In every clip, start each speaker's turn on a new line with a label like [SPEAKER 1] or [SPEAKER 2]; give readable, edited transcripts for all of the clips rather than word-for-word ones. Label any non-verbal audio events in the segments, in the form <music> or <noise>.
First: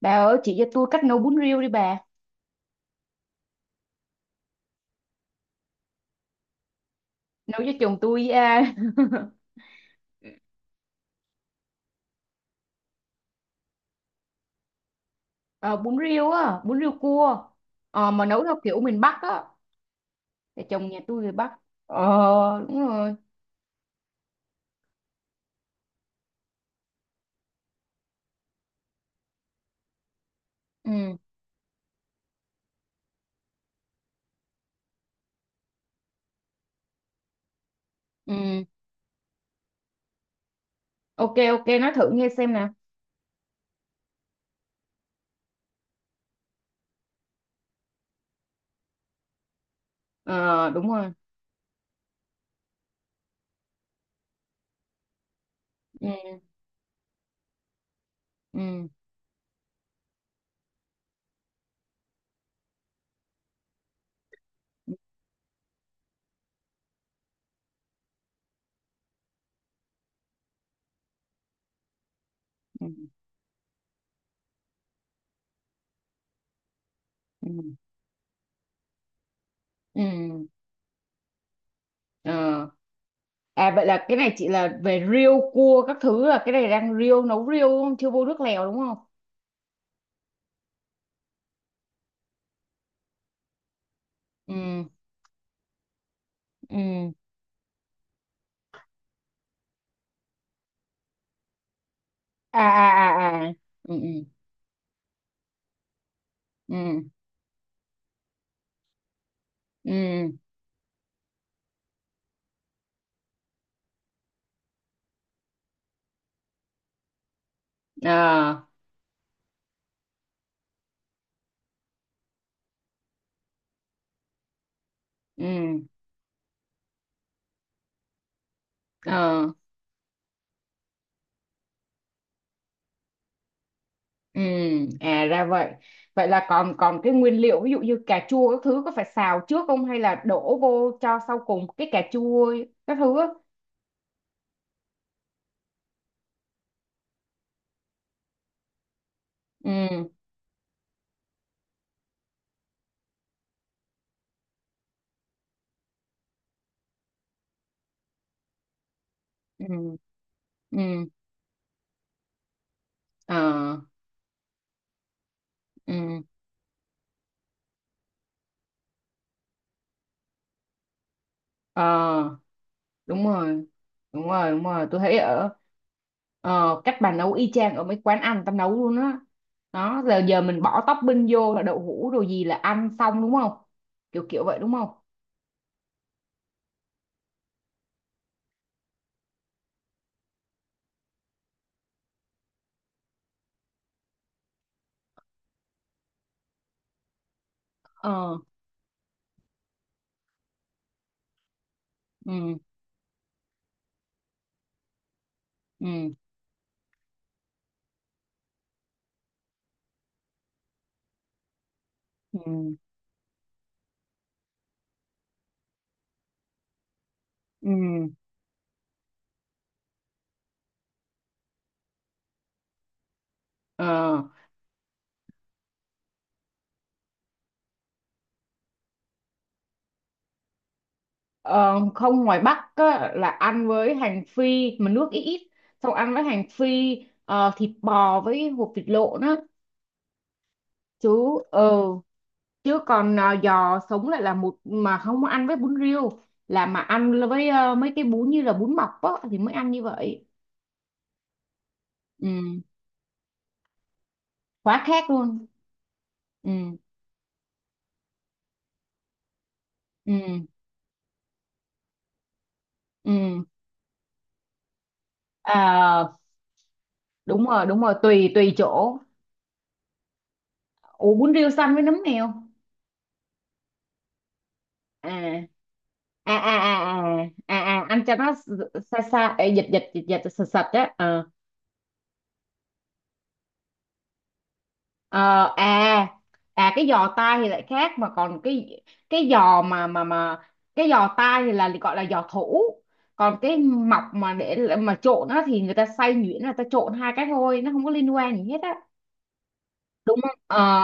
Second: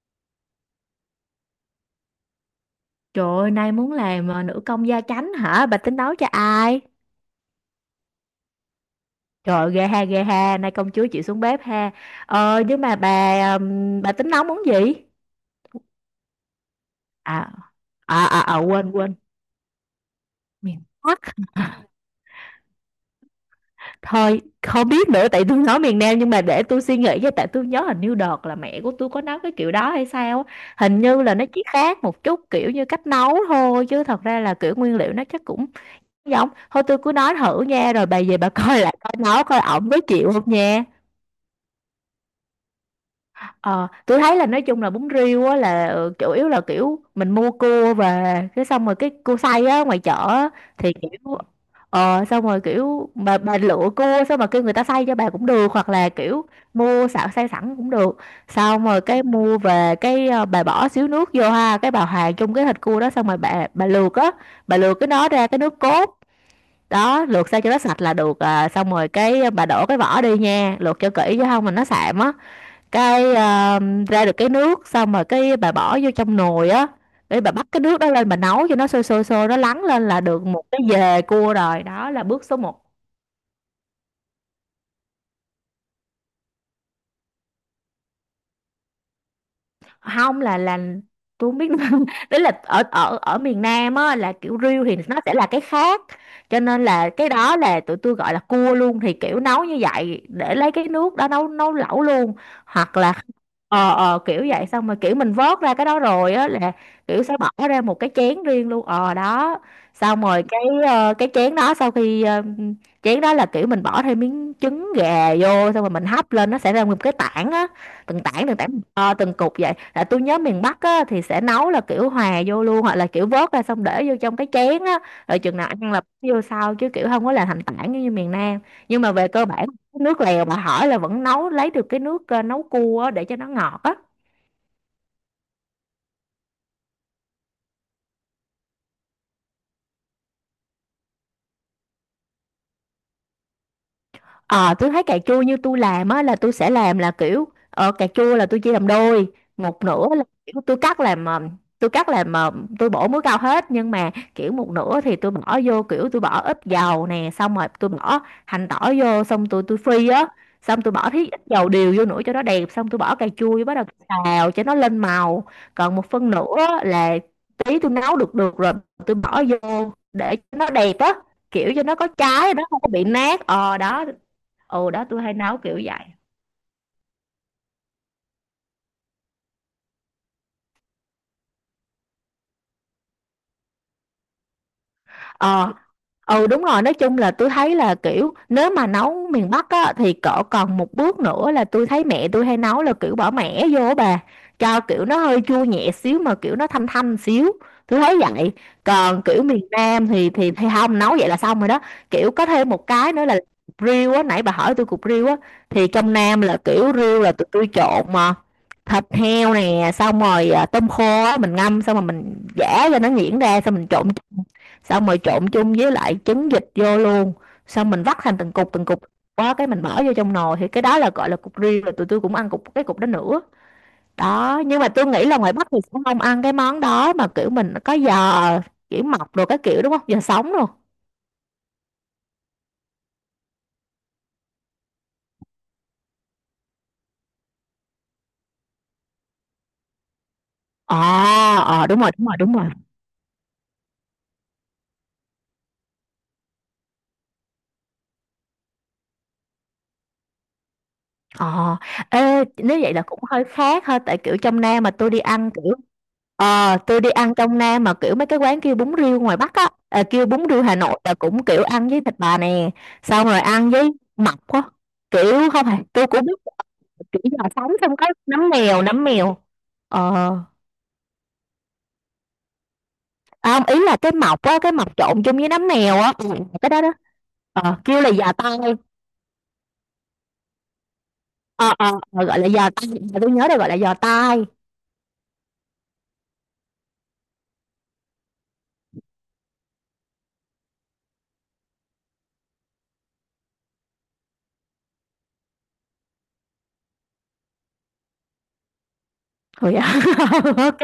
[SPEAKER 1] Bà ơi, chị cho tôi cách nấu bún riêu đi bà.
[SPEAKER 2] Trời ơi, nay muốn làm nữ công gia chánh hả? Bà tính nấu cho ai?
[SPEAKER 1] Nấu cho chồng tôi à. <laughs>
[SPEAKER 2] Trời ơi, ghê ha, ghê ha. Nay công chúa chịu xuống bếp ha. Nhưng mà bà tính nấu món gì?
[SPEAKER 1] Ờ, bún riêu á, bún riêu
[SPEAKER 2] À,
[SPEAKER 1] cua.
[SPEAKER 2] à,
[SPEAKER 1] Mà nấu
[SPEAKER 2] à,
[SPEAKER 1] theo
[SPEAKER 2] à
[SPEAKER 1] kiểu
[SPEAKER 2] quên,
[SPEAKER 1] miền
[SPEAKER 2] quên.
[SPEAKER 1] Bắc á. Thì
[SPEAKER 2] Miền
[SPEAKER 1] chồng nhà
[SPEAKER 2] Bắc.
[SPEAKER 1] tôi người Bắc. Ờ, đúng rồi.
[SPEAKER 2] Thôi, không biết nữa, tại tôi nói miền Nam, nhưng mà để tôi suy nghĩ với, tại tôi nhớ hình như đợt là mẹ của tôi có nấu cái kiểu đó hay sao á.
[SPEAKER 1] Ừ,
[SPEAKER 2] Hình như là nó chỉ khác một chút kiểu như cách nấu thôi, chứ thật ra là kiểu nguyên liệu nó chắc cũng giống. Thôi tôi cứ nói thử nha, rồi bà
[SPEAKER 1] ừ.
[SPEAKER 2] về bà <laughs> coi lại coi nấu coi ổng có chịu không nha.
[SPEAKER 1] Ok, ok, nói thử nghe xem nè.
[SPEAKER 2] Ờ, tôi thấy là nói chung là bún riêu á là chủ yếu là kiểu mình mua cua về, cái xong rồi cái cua xay á ngoài chợ á,
[SPEAKER 1] Ờ, đúng
[SPEAKER 2] thì kiểu
[SPEAKER 1] rồi.
[SPEAKER 2] xong rồi kiểu mà bà lựa cua xong mà kêu người ta xay cho bà cũng được, hoặc
[SPEAKER 1] Ừ,
[SPEAKER 2] là kiểu mua xạo xay sẵn cũng được, xong
[SPEAKER 1] ừ,
[SPEAKER 2] rồi cái mua về cái bà bỏ xíu nước vô ha, cái bà hòa chung cái thịt cua đó, xong rồi bà luộc á, bà luộc cái nó ra cái nước cốt đó, luộc sao cho nó sạch là được à. Xong rồi cái bà đổ cái vỏ đi nha, luộc cho kỹ chứ không mà nó sạm á.
[SPEAKER 1] ừ,
[SPEAKER 2] Cái ra được cái nước, xong rồi cái bà bỏ vô trong nồi á, để
[SPEAKER 1] ừ,
[SPEAKER 2] bà bắt cái nước đó lên, bà nấu cho nó sôi sôi sôi, nó lắng
[SPEAKER 1] ừ,
[SPEAKER 2] lên là được
[SPEAKER 1] ừ.
[SPEAKER 2] một cái dề cua rồi, đó là bước số
[SPEAKER 1] Ờ.
[SPEAKER 2] một.
[SPEAKER 1] À, vậy là cái này chị là về riêu cua các thứ là cái này đang riêu, nấu riêu đúng không? Chưa vô nước lèo đúng không?
[SPEAKER 2] Không, là tôi không biết nữa. <laughs> Đấy là ở ở ở miền Nam á là kiểu
[SPEAKER 1] Ừ,
[SPEAKER 2] riêu thì nó sẽ là cái khác, cho nên là
[SPEAKER 1] ừ.
[SPEAKER 2] cái đó là tụi tôi gọi là cua luôn, thì kiểu nấu như vậy để lấy cái nước đó nấu nấu lẩu luôn,
[SPEAKER 1] À,
[SPEAKER 2] hoặc là
[SPEAKER 1] à, à, à. Ừ,
[SPEAKER 2] ờ
[SPEAKER 1] ừ,
[SPEAKER 2] kiểu vậy. Xong rồi kiểu mình vớt ra cái đó rồi á, là
[SPEAKER 1] ừ.
[SPEAKER 2] kiểu sẽ bỏ ra một cái chén riêng luôn, ờ đó.
[SPEAKER 1] ừ
[SPEAKER 2] Xong rồi cái cái chén đó sau khi chén đó là kiểu mình bỏ thêm miếng trứng gà vô, xong rồi mình hấp lên nó sẽ ra một cái tảng á, từng tảng
[SPEAKER 1] ờ
[SPEAKER 2] từng tảng, từng cục vậy. Là tôi nhớ miền Bắc á thì sẽ nấu là kiểu hòa vô luôn, hoặc là kiểu vớt ra xong để vô trong cái chén á, rồi chừng nào
[SPEAKER 1] ừ
[SPEAKER 2] ăn là bỏ vô sau, chứ kiểu không có làm thành tảng như miền Nam. Nhưng mà về cơ
[SPEAKER 1] ờ
[SPEAKER 2] bản nước lèo mà hỏi là vẫn nấu lấy được cái nước nấu cua á, để cho nó ngọt á.
[SPEAKER 1] ừ À ra vậy, vậy là còn còn cái nguyên liệu ví dụ như cà chua các thứ có phải xào trước không hay là đổ vô cho sau cùng cái cà chua ấy, các thứ á?
[SPEAKER 2] Ờ, tôi thấy cà chua như tôi làm á là tôi sẽ làm là kiểu cà chua là tôi chia làm đôi. Một nửa
[SPEAKER 1] ừ
[SPEAKER 2] là kiểu tôi cắt làm tôi cắt làm ờ, tôi bổ muối cao hết, nhưng mà kiểu một nửa thì tôi bỏ vô, kiểu tôi bỏ ít dầu nè, xong rồi tôi bỏ hành tỏi vô, xong tôi
[SPEAKER 1] ừ
[SPEAKER 2] phi á,
[SPEAKER 1] ừ
[SPEAKER 2] xong tôi bỏ tí ít dầu điều vô nữa cho nó đẹp, xong tôi bỏ cà
[SPEAKER 1] ờ
[SPEAKER 2] chua vô bắt đầu xào cho nó lên màu. Còn một
[SPEAKER 1] ừ
[SPEAKER 2] phần nữa là tí tôi nấu được được rồi tôi bỏ vô để cho nó đẹp á, kiểu cho nó có
[SPEAKER 1] ờ
[SPEAKER 2] trái, nó không có bị
[SPEAKER 1] Đúng
[SPEAKER 2] nát,
[SPEAKER 1] rồi,
[SPEAKER 2] ờ đó.
[SPEAKER 1] đúng rồi, đúng rồi,
[SPEAKER 2] Ừ
[SPEAKER 1] tôi
[SPEAKER 2] đó,
[SPEAKER 1] thấy
[SPEAKER 2] tôi hay
[SPEAKER 1] ở
[SPEAKER 2] nấu kiểu vậy.
[SPEAKER 1] cách bà nấu y chang ở mấy quán ăn tao nấu luôn á đó. Giờ giờ mình bỏ topping vô là đậu hũ đồ gì là ăn xong đúng không, kiểu kiểu vậy đúng không?
[SPEAKER 2] ờ Đúng rồi, nói chung là tôi thấy là kiểu nếu mà nấu miền Bắc á thì cỡ còn một bước nữa, là tôi thấy mẹ tôi hay nấu là kiểu bỏ mẻ vô á bà, cho kiểu nó hơi chua nhẹ xíu mà kiểu nó thanh thanh xíu, tôi thấy
[SPEAKER 1] Ờ.
[SPEAKER 2] vậy. Còn kiểu miền Nam thì thì không nấu vậy, là xong rồi đó. Kiểu có
[SPEAKER 1] Ừ,
[SPEAKER 2] thêm một cái nữa là riêu á, nãy bà hỏi tôi cục riêu á, thì
[SPEAKER 1] ừ.
[SPEAKER 2] trong Nam là kiểu riêu là tụi tôi trộn mà, thịt heo nè, xong rồi tôm khô á, mình ngâm xong rồi
[SPEAKER 1] Ừ.
[SPEAKER 2] mình giã cho nó nhuyễn ra, xong mình trộn chung, xong rồi trộn chung với lại trứng vịt vô luôn,
[SPEAKER 1] Ừ.
[SPEAKER 2] xong mình vắt thành từng cục từng cục, quá cái mình bỏ vô trong nồi, thì cái đó là gọi là cục riêu rồi, tụi tôi cũng ăn cục, cái cục đó nữa
[SPEAKER 1] Ờ.
[SPEAKER 2] đó. Nhưng mà tôi nghĩ là ngoài Bắc thì sẽ không ăn cái món đó, mà kiểu mình có giò, kiểu mọc rồi, cái kiểu đúng không, giò sống luôn.
[SPEAKER 1] Ờ, không, ngoài Bắc á, là ăn với hành phi mà nước ít ít, xong ăn với hành phi. Thịt bò với hột vịt lộn á. chứ ờ
[SPEAKER 2] Đúng rồi đúng rồi đúng rồi.
[SPEAKER 1] Chứ còn giò sống lại là một mà không ăn với bún riêu, là mà ăn với mấy cái bún như là bún mọc á thì mới ăn như vậy.
[SPEAKER 2] Ờ, ê,
[SPEAKER 1] Ừ.
[SPEAKER 2] nếu vậy là cũng hơi khác ha, tại kiểu trong
[SPEAKER 1] Quá
[SPEAKER 2] Nam mà
[SPEAKER 1] khác
[SPEAKER 2] tôi đi
[SPEAKER 1] luôn.
[SPEAKER 2] ăn kiểu
[SPEAKER 1] Ừ,
[SPEAKER 2] tôi đi ăn trong Nam mà kiểu mấy cái quán kêu bún riêu ngoài Bắc á, kêu bún
[SPEAKER 1] ừ,
[SPEAKER 2] riêu Hà Nội, là cũng kiểu ăn với thịt bà nè, xong rồi
[SPEAKER 1] ừ.
[SPEAKER 2] ăn với mọc á, kiểu không phải, tôi
[SPEAKER 1] À,
[SPEAKER 2] cũng biết là kiểu
[SPEAKER 1] đúng
[SPEAKER 2] là
[SPEAKER 1] rồi,
[SPEAKER 2] sống,
[SPEAKER 1] đúng rồi,
[SPEAKER 2] xong có
[SPEAKER 1] tùy tùy chỗ.
[SPEAKER 2] nấm mèo, ờ,
[SPEAKER 1] Ủ bún riêu xanh với nấm mèo.
[SPEAKER 2] không, ý là cái mọc á, cái mọc
[SPEAKER 1] À,
[SPEAKER 2] trộn chung với nấm mèo á, ừ,
[SPEAKER 1] à,
[SPEAKER 2] cái đó đó,
[SPEAKER 1] à, à, à,
[SPEAKER 2] ờ,
[SPEAKER 1] à, à,
[SPEAKER 2] kêu
[SPEAKER 1] ăn
[SPEAKER 2] là
[SPEAKER 1] cho nó
[SPEAKER 2] giò tai,
[SPEAKER 1] xa xa. Ê, dịch dịch dịch dịch sạch sạch á. Ờ.
[SPEAKER 2] ờ ờ ờ, gọi là giò tai, tôi nhớ là gọi là giò tai.
[SPEAKER 1] Ờ. À, à, cái giò tai thì lại khác mà còn cái giò mà cái giò tai thì là gọi là giò thủ, còn cái mọc mà để mà trộn á thì người ta xay nhuyễn là ta trộn hai cái thôi nó không có liên quan gì hết á,
[SPEAKER 2] Rồi
[SPEAKER 1] đúng không?
[SPEAKER 2] <laughs> ok.
[SPEAKER 1] Ờ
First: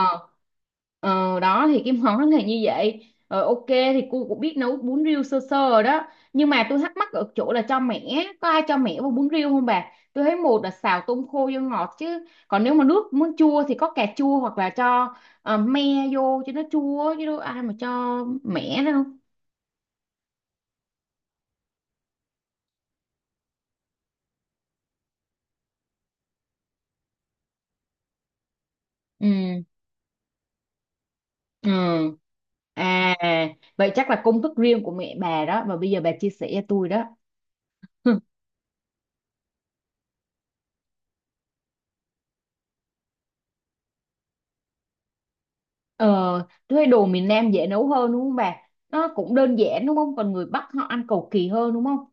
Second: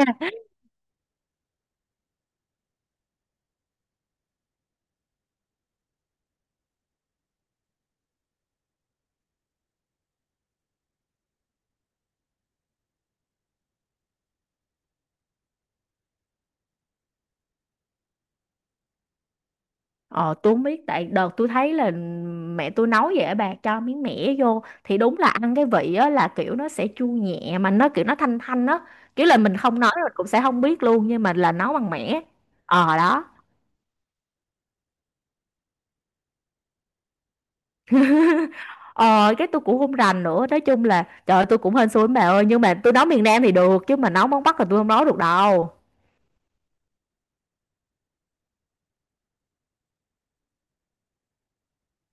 [SPEAKER 1] Đó thì cái món này như vậy. Ờ, ok, thì cô cũng biết nấu bún riêu sơ sơ rồi đó, nhưng mà tôi thắc mắc ở chỗ là cho mẻ có ai cho mẻ vào bún riêu không bà? Tôi thấy một là xào tôm khô vô ngọt, chứ còn nếu mà nước muốn chua thì có cà chua hoặc là cho me vô cho nó chua, chứ đâu ai mà cho mẻ đâu.
[SPEAKER 2] Ờ, tôi không biết, tại đợt tôi thấy là mẹ tôi nấu vậy, bà cho miếng mẻ vô thì đúng là ăn cái vị á là kiểu nó sẽ chua nhẹ mà nó kiểu nó thanh thanh á, kiểu là mình
[SPEAKER 1] Ừ,
[SPEAKER 2] không nói mình cũng sẽ không biết luôn, nhưng mà là nấu bằng
[SPEAKER 1] ừ.
[SPEAKER 2] mẻ, ờ
[SPEAKER 1] À,
[SPEAKER 2] đó.
[SPEAKER 1] vậy chắc là công thức riêng của mẹ bà đó và bây giờ bà chia sẻ cho tôi đó. <laughs>
[SPEAKER 2] Ờ cái tôi cũng không rành nữa, nói chung là trời ơi, tôi cũng hên xui lắm bà ơi, nhưng mà tôi nấu miền Nam thì được, chứ mà nấu món Bắc là tôi không nấu được đâu.
[SPEAKER 1] Ờ, thuê đồ miền Nam dễ nấu hơn đúng không bà? Nó cũng đơn giản đúng không? Còn người Bắc họ ăn cầu kỳ hơn đúng không?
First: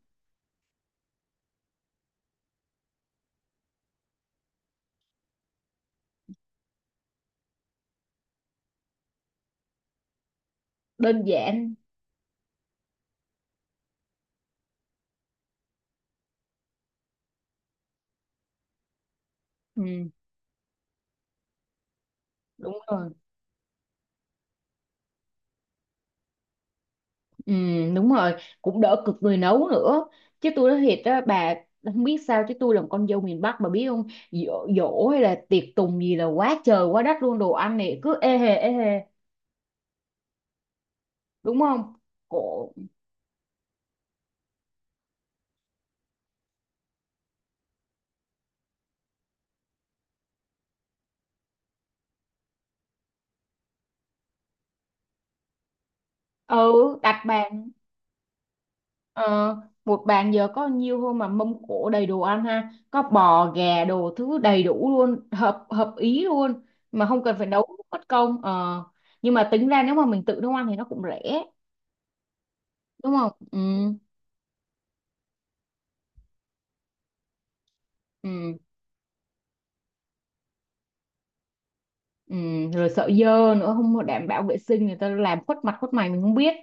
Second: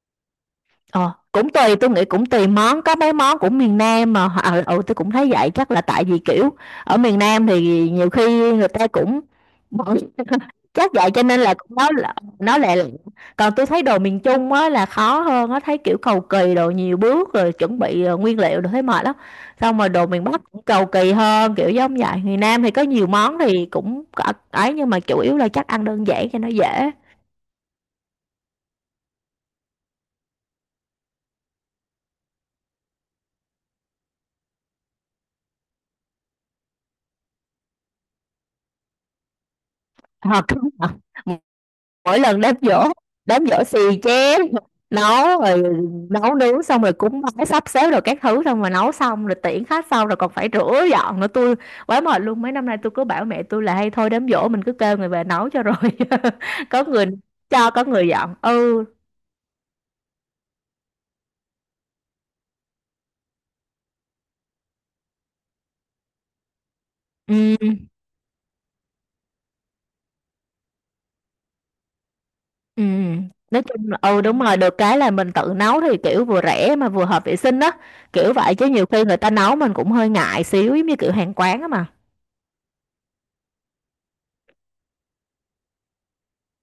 [SPEAKER 2] Ờ, cũng tùy, tôi nghĩ cũng tùy món, có mấy món cũng miền Nam mà tôi cũng thấy vậy, chắc là tại vì kiểu ở miền Nam thì nhiều khi người ta cũng <laughs> chắc vậy
[SPEAKER 1] Đơn
[SPEAKER 2] cho nên là
[SPEAKER 1] giản.
[SPEAKER 2] nó lẹ lặn. Còn tôi thấy đồ miền Trung á là khó hơn, nó thấy kiểu cầu kỳ, đồ nhiều bước rồi chuẩn bị nguyên liệu, rồi thấy mệt lắm. Xong
[SPEAKER 1] Ừ,
[SPEAKER 2] rồi đồ miền Bắc cũng cầu kỳ hơn, kiểu giống vậy. Miền Nam thì
[SPEAKER 1] đúng
[SPEAKER 2] có nhiều
[SPEAKER 1] rồi.
[SPEAKER 2] món thì cũng có ấy, nhưng mà chủ yếu là chắc ăn đơn giản cho nó dễ.
[SPEAKER 1] Ừ, đúng rồi. Cũng đỡ cực người nấu nữa. Chứ tôi nói thiệt á, bà không biết sao chứ tôi là một con dâu miền Bắc bà biết không? Giỗ, giỗ hay là tiệc tùng gì là quá trời quá đất luôn, đồ ăn này cứ ê hề ê hề,
[SPEAKER 2] Ờ, <laughs> đúng rồi.
[SPEAKER 1] đúng không?
[SPEAKER 2] Mỗi lần đám
[SPEAKER 1] Cổ,
[SPEAKER 2] giỗ, đám giỗ xì chén, nấu rồi, nấu nướng xong rồi cúng bái sắp xếp rồi các thứ, xong rồi nấu xong rồi tiễn khách, xong rồi còn phải rửa dọn nữa, tôi quá mệt luôn. Mấy năm nay tôi cứ bảo mẹ tôi là hay thôi đám giỗ mình cứ kêu người về nấu cho rồi, <laughs> có
[SPEAKER 1] ừ,
[SPEAKER 2] người
[SPEAKER 1] đặt bàn.
[SPEAKER 2] cho, có người dọn. Ừ
[SPEAKER 1] Ờ, một bàn giờ có nhiều hơn mà mâm cỗ đầy đồ ăn ha, có bò gà đồ thứ đầy đủ luôn, hợp hợp ý luôn mà không cần phải
[SPEAKER 2] ừ
[SPEAKER 1] nấu mất công. Ờ. Nhưng mà tính ra nếu mà mình tự nấu ăn thì nó cũng rẻ
[SPEAKER 2] ừ
[SPEAKER 1] đúng không? Ừ,
[SPEAKER 2] nói chung là ừ đúng rồi, được cái là mình tự nấu thì kiểu vừa rẻ mà vừa hợp vệ sinh đó, kiểu vậy.
[SPEAKER 1] ừ,
[SPEAKER 2] Chứ nhiều khi người ta nấu mình cũng hơi ngại xíu, giống như kiểu hàng quán á mà.
[SPEAKER 1] ừ. Rồi sợ dơ nữa, không có đảm bảo vệ sinh, người ta làm khuất mặt khuất mày mình không biết.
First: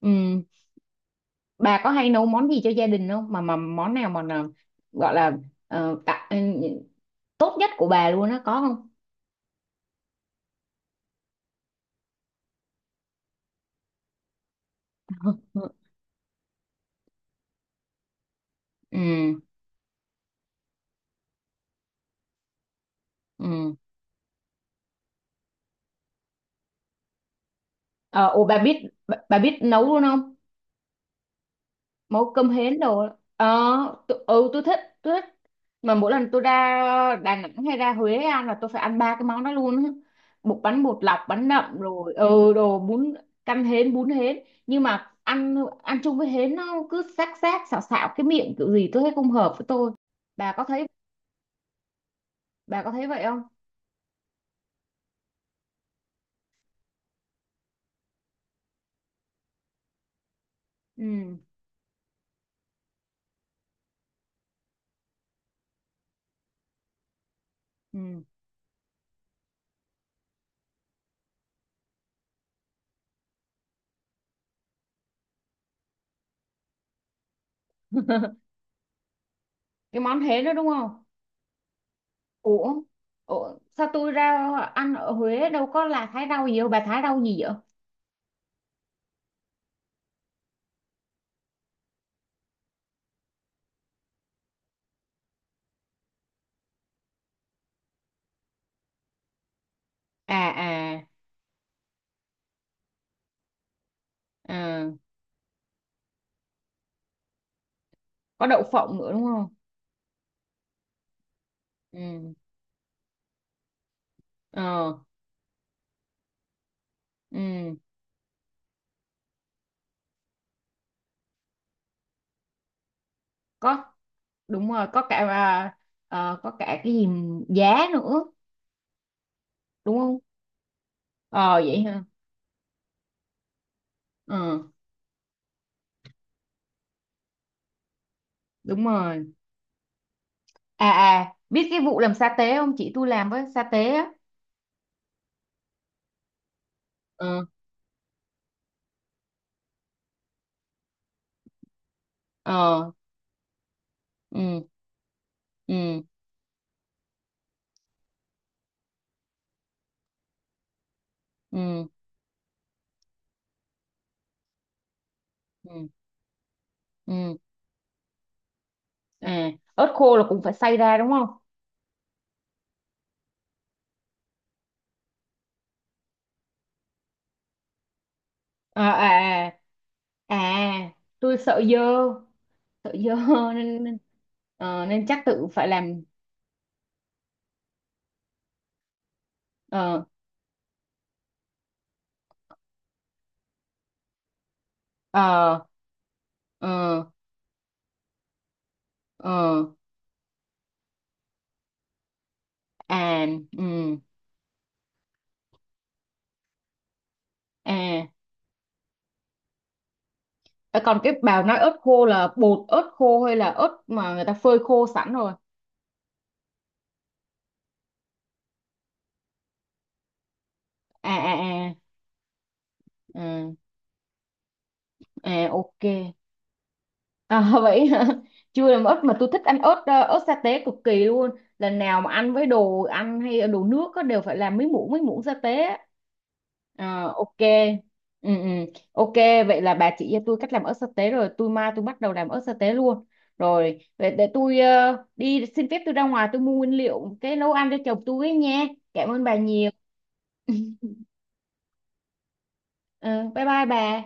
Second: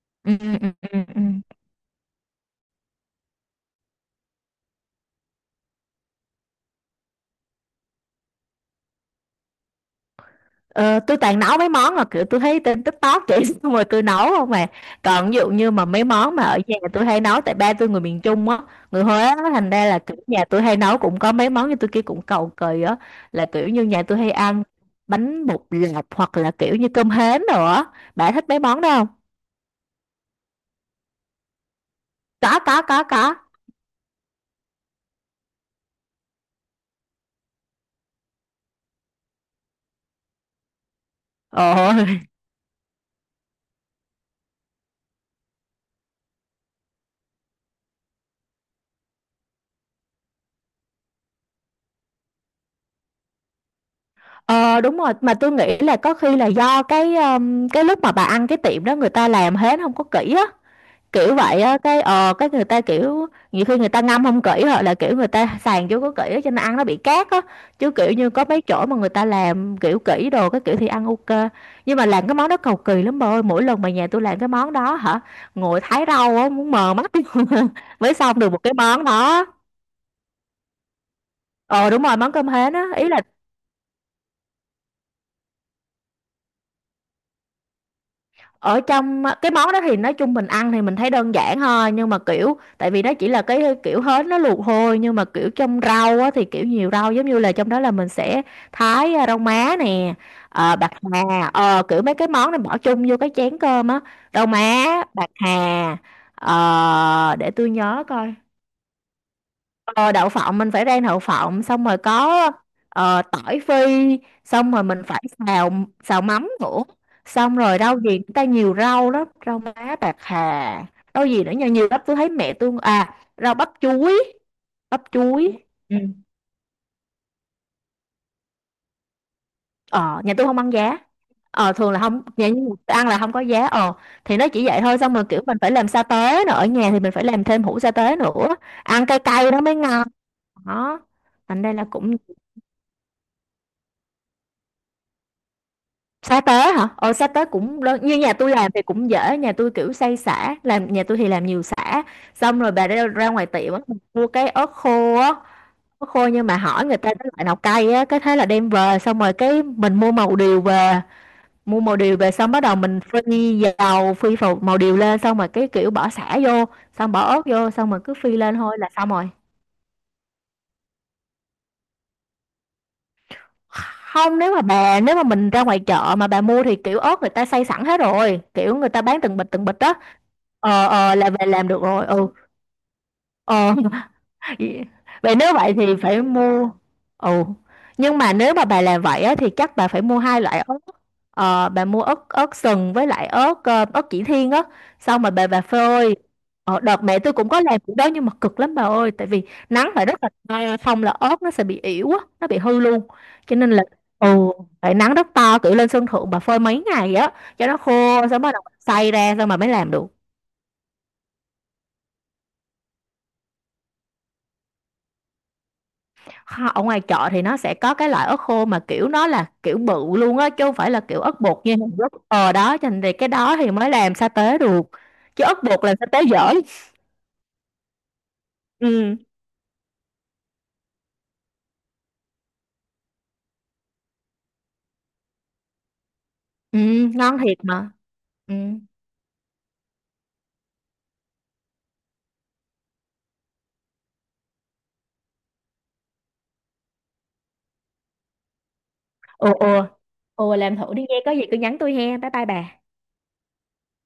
[SPEAKER 1] Ừ.
[SPEAKER 2] Ừ.
[SPEAKER 1] Bà có hay nấu món gì cho gia đình không, mà mà món nào mà gọi là ờ, tạ- tốt nhất của bà luôn á, có không?
[SPEAKER 2] Ờ, tôi toàn nấu mấy món mà kiểu tôi thấy trên TikTok chị, <laughs> xong rồi tôi nấu không mà. Còn ví dụ
[SPEAKER 1] Ừ,
[SPEAKER 2] như mà mấy món mà ở nhà tôi hay nấu, tại ba tôi người miền Trung á, người
[SPEAKER 1] ừ,
[SPEAKER 2] Huế á, thành ra là kiểu nhà tôi hay nấu cũng có mấy món như tôi kia, cũng cầu kỳ á, là kiểu
[SPEAKER 1] ừ.
[SPEAKER 2] như nhà tôi hay ăn bánh bột lọc, hoặc là kiểu như cơm hến rồi á.
[SPEAKER 1] Ờ,
[SPEAKER 2] Bà
[SPEAKER 1] ồ
[SPEAKER 2] thích
[SPEAKER 1] bà
[SPEAKER 2] mấy
[SPEAKER 1] biết,
[SPEAKER 2] món đó không?
[SPEAKER 1] bà biết nấu luôn không? Nấu cơm
[SPEAKER 2] Có
[SPEAKER 1] hến đồ
[SPEAKER 2] có
[SPEAKER 1] á.
[SPEAKER 2] có.
[SPEAKER 1] Ờ, tôi thích, tôi thích. Mà mỗi lần tôi ra Đà Nẵng hay ra Huế ăn là tôi phải ăn ba cái món đó luôn á. Bánh bột lọc, bánh
[SPEAKER 2] Ồ,
[SPEAKER 1] nậm rồi
[SPEAKER 2] <laughs>
[SPEAKER 1] ừ đồ bún canh hến, bún hến. Nhưng mà ăn ăn chung với hến nó cứ xác xác xạo xạo cái miệng kiểu gì tôi thấy không hợp với tôi. Bà có thấy bà có thấy vậy không?
[SPEAKER 2] ờ đúng rồi, mà tôi nghĩ là có khi là do cái lúc mà bà ăn cái tiệm đó người ta làm hến không có kỹ á, kiểu
[SPEAKER 1] Ừ,
[SPEAKER 2] vậy á. Cái cái người ta kiểu nhiều khi người ta ngâm không kỹ, hoặc là kiểu người ta sàn chưa có kỹ á, cho nên ăn nó bị cát á. Chứ kiểu
[SPEAKER 1] ừ.
[SPEAKER 2] như có mấy chỗ mà người ta làm kiểu kỹ đồ cái kiểu, thì ăn ok. Nhưng mà làm cái món đó cầu kỳ lắm bà ơi, mỗi lần mà nhà tôi làm cái món đó hả, ngồi thái rau á muốn mờ mắt <laughs> mới xong
[SPEAKER 1] <laughs>
[SPEAKER 2] được một cái món đó.
[SPEAKER 1] Cái món hến đó đúng không?
[SPEAKER 2] Ờ đúng rồi, món cơm hến
[SPEAKER 1] Ủa,
[SPEAKER 2] á, ý là
[SPEAKER 1] Ủa sao tôi ra ăn ở Huế đâu có là thái rau gì đâu, bà thái rau gì vậy?
[SPEAKER 2] ở trong cái món đó thì nói chung mình ăn thì mình thấy đơn giản thôi, nhưng mà kiểu tại vì nó chỉ là cái kiểu hến nó luộc thôi, nhưng mà kiểu trong rau á, thì kiểu nhiều rau, giống như là trong đó là mình sẽ thái rau má nè,
[SPEAKER 1] À,
[SPEAKER 2] ờ, bạc
[SPEAKER 1] à,
[SPEAKER 2] hà, ờ, kiểu mấy cái món này bỏ chung vô cái chén cơm á. Rau má,
[SPEAKER 1] à.
[SPEAKER 2] bạc hà, ờ, để tôi nhớ coi.
[SPEAKER 1] Có đậu phộng nữa đúng không?
[SPEAKER 2] Ờ, đậu phộng mình phải rang đậu phộng, xong rồi
[SPEAKER 1] Ừ.
[SPEAKER 2] có ờ, tỏi phi, xong rồi
[SPEAKER 1] Ờ.
[SPEAKER 2] mình phải xào, xào mắm nữa. Xong
[SPEAKER 1] Ừ.
[SPEAKER 2] rồi rau gì người ta nhiều rau lắm, rau má, bạc hà, rau gì nữa nhiều nhiều lắm, tôi thấy mẹ tôi rau bắp
[SPEAKER 1] Có,
[SPEAKER 2] chuối,
[SPEAKER 1] đúng rồi, có
[SPEAKER 2] bắp
[SPEAKER 1] cả
[SPEAKER 2] chuối.
[SPEAKER 1] à.
[SPEAKER 2] Ừ.
[SPEAKER 1] Ờ, có cả cái gì giá nữa, đúng không?
[SPEAKER 2] Ờ nhà tôi không ăn giá,
[SPEAKER 1] Ờ
[SPEAKER 2] ờ
[SPEAKER 1] vậy
[SPEAKER 2] thường là
[SPEAKER 1] hả.
[SPEAKER 2] không, nhà tôi ăn là không có giá, ờ. Thì nó
[SPEAKER 1] Ờ,
[SPEAKER 2] chỉ vậy thôi, xong rồi kiểu mình phải làm sa tế nữa, ở nhà thì mình phải làm thêm hũ sa tế nữa,
[SPEAKER 1] đúng
[SPEAKER 2] ăn cay
[SPEAKER 1] rồi.
[SPEAKER 2] cay nó mới ngon,
[SPEAKER 1] À,
[SPEAKER 2] đó.
[SPEAKER 1] à,
[SPEAKER 2] Thành
[SPEAKER 1] biết
[SPEAKER 2] đây
[SPEAKER 1] cái
[SPEAKER 2] là
[SPEAKER 1] vụ làm
[SPEAKER 2] cũng,
[SPEAKER 1] sa tế không chị, tôi làm với sa tế á.
[SPEAKER 2] sa tế hả? Ờ sa
[SPEAKER 1] Ờ.
[SPEAKER 2] tế cũng đơn. Như nhà tôi làm thì cũng dễ, nhà tôi kiểu xay sả, làm nhà tôi thì làm nhiều sả. Xong rồi bà
[SPEAKER 1] Ờ.
[SPEAKER 2] ra, ra ngoài tiệm á, mua cái
[SPEAKER 1] Ừ,
[SPEAKER 2] ớt khô á,
[SPEAKER 1] ừ,
[SPEAKER 2] ớt khô nhưng mà hỏi người ta cái loại nào cay á, cái thế là đem về, xong rồi cái mình mua màu điều về, mua
[SPEAKER 1] ừ,
[SPEAKER 2] màu điều về xong bắt đầu mình phi dầu, màu điều lên, xong rồi cái
[SPEAKER 1] ừ, ừ,
[SPEAKER 2] kiểu bỏ sả vô, xong bỏ
[SPEAKER 1] ừ.
[SPEAKER 2] ớt vô, xong rồi cứ phi lên thôi là xong rồi.
[SPEAKER 1] À, ớt khô là cũng phải xay ra đúng không?
[SPEAKER 2] Không, nếu mà mình ra ngoài chợ mà bà mua thì kiểu ớt người ta xay sẵn hết rồi, kiểu người
[SPEAKER 1] À,
[SPEAKER 2] ta bán
[SPEAKER 1] à,
[SPEAKER 2] từng bịch đó,
[SPEAKER 1] à. À,
[SPEAKER 2] là
[SPEAKER 1] tôi
[SPEAKER 2] về
[SPEAKER 1] sợ
[SPEAKER 2] làm
[SPEAKER 1] dơ,
[SPEAKER 2] được rồi ừ.
[SPEAKER 1] sợ dơ <laughs>
[SPEAKER 2] Ờ
[SPEAKER 1] nên nên,
[SPEAKER 2] <laughs>
[SPEAKER 1] ờ, nên chắc
[SPEAKER 2] vậy
[SPEAKER 1] tự
[SPEAKER 2] nếu
[SPEAKER 1] phải
[SPEAKER 2] vậy thì
[SPEAKER 1] làm.
[SPEAKER 2] phải mua. Ồ, nhưng mà nếu mà bà làm vậy á, thì chắc bà
[SPEAKER 1] Ờ,
[SPEAKER 2] phải mua hai loại ớt, ờ, bà mua ớt, ớt sừng với lại ớt ớt chỉ thiên á, xong mà bà
[SPEAKER 1] ờ,
[SPEAKER 2] bà phơi.
[SPEAKER 1] ờ,
[SPEAKER 2] Ờ, đợt mẹ tôi cũng có làm cái đó nhưng mà cực lắm bà ơi, tại vì
[SPEAKER 1] ờ.
[SPEAKER 2] nắng phải rất là to, không là ớt nó sẽ bị ỉu á, nó bị hư luôn,
[SPEAKER 1] À.
[SPEAKER 2] cho
[SPEAKER 1] Ừ.
[SPEAKER 2] nên là ồ phải nắng rất to, cử lên sân thượng bà phơi mấy ngày á cho nó khô,
[SPEAKER 1] À.
[SPEAKER 2] xong bắt đầu xay ra xong mà mới làm được.
[SPEAKER 1] Ờ, còn cái bà nói ớt khô là bột ớt khô hay là ớt mà người ta phơi khô sẵn rồi?
[SPEAKER 2] Ở ngoài chợ thì nó sẽ có cái loại ớt khô mà kiểu nó là kiểu bự luôn á, chứ không phải là
[SPEAKER 1] À,
[SPEAKER 2] kiểu ớt bột
[SPEAKER 1] à,
[SPEAKER 2] như
[SPEAKER 1] à.
[SPEAKER 2] Hàn Quốc, ờ đó, cho nên thì cái
[SPEAKER 1] Ừ,
[SPEAKER 2] đó thì mới làm sa tế được, chứ
[SPEAKER 1] à
[SPEAKER 2] ớt
[SPEAKER 1] ok.
[SPEAKER 2] bột làm sa tế dở.
[SPEAKER 1] À, <laughs> vậy hả? Chưa làm ớt mà
[SPEAKER 2] Ừ,
[SPEAKER 1] tôi thích ăn ớt, ớt sa tế cực kỳ luôn. Lần nào mà ăn với đồ ăn hay đồ nước á, đều phải làm mấy muỗng sa tế á.
[SPEAKER 2] ừ,
[SPEAKER 1] Ờ, ok.
[SPEAKER 2] ngon thiệt mà.
[SPEAKER 1] Ừ, ừ.
[SPEAKER 2] Ừ.
[SPEAKER 1] Ok, vậy là bà chỉ cho tôi cách làm ớt sa tế rồi, tôi mai tôi bắt đầu làm ớt sa tế luôn rồi. Vậy để tôi đi xin phép, tôi ra ngoài tôi mua nguyên liệu cái nấu ăn cho chồng tôi ấy nha. Cảm ơn bà
[SPEAKER 2] Ồ
[SPEAKER 1] nhiều.
[SPEAKER 2] ồ, ồ
[SPEAKER 1] <laughs>
[SPEAKER 2] làm thử đi nghe, có gì cứ nhắn tôi he, bye bye bà.
[SPEAKER 1] Ừ, bye bye bà.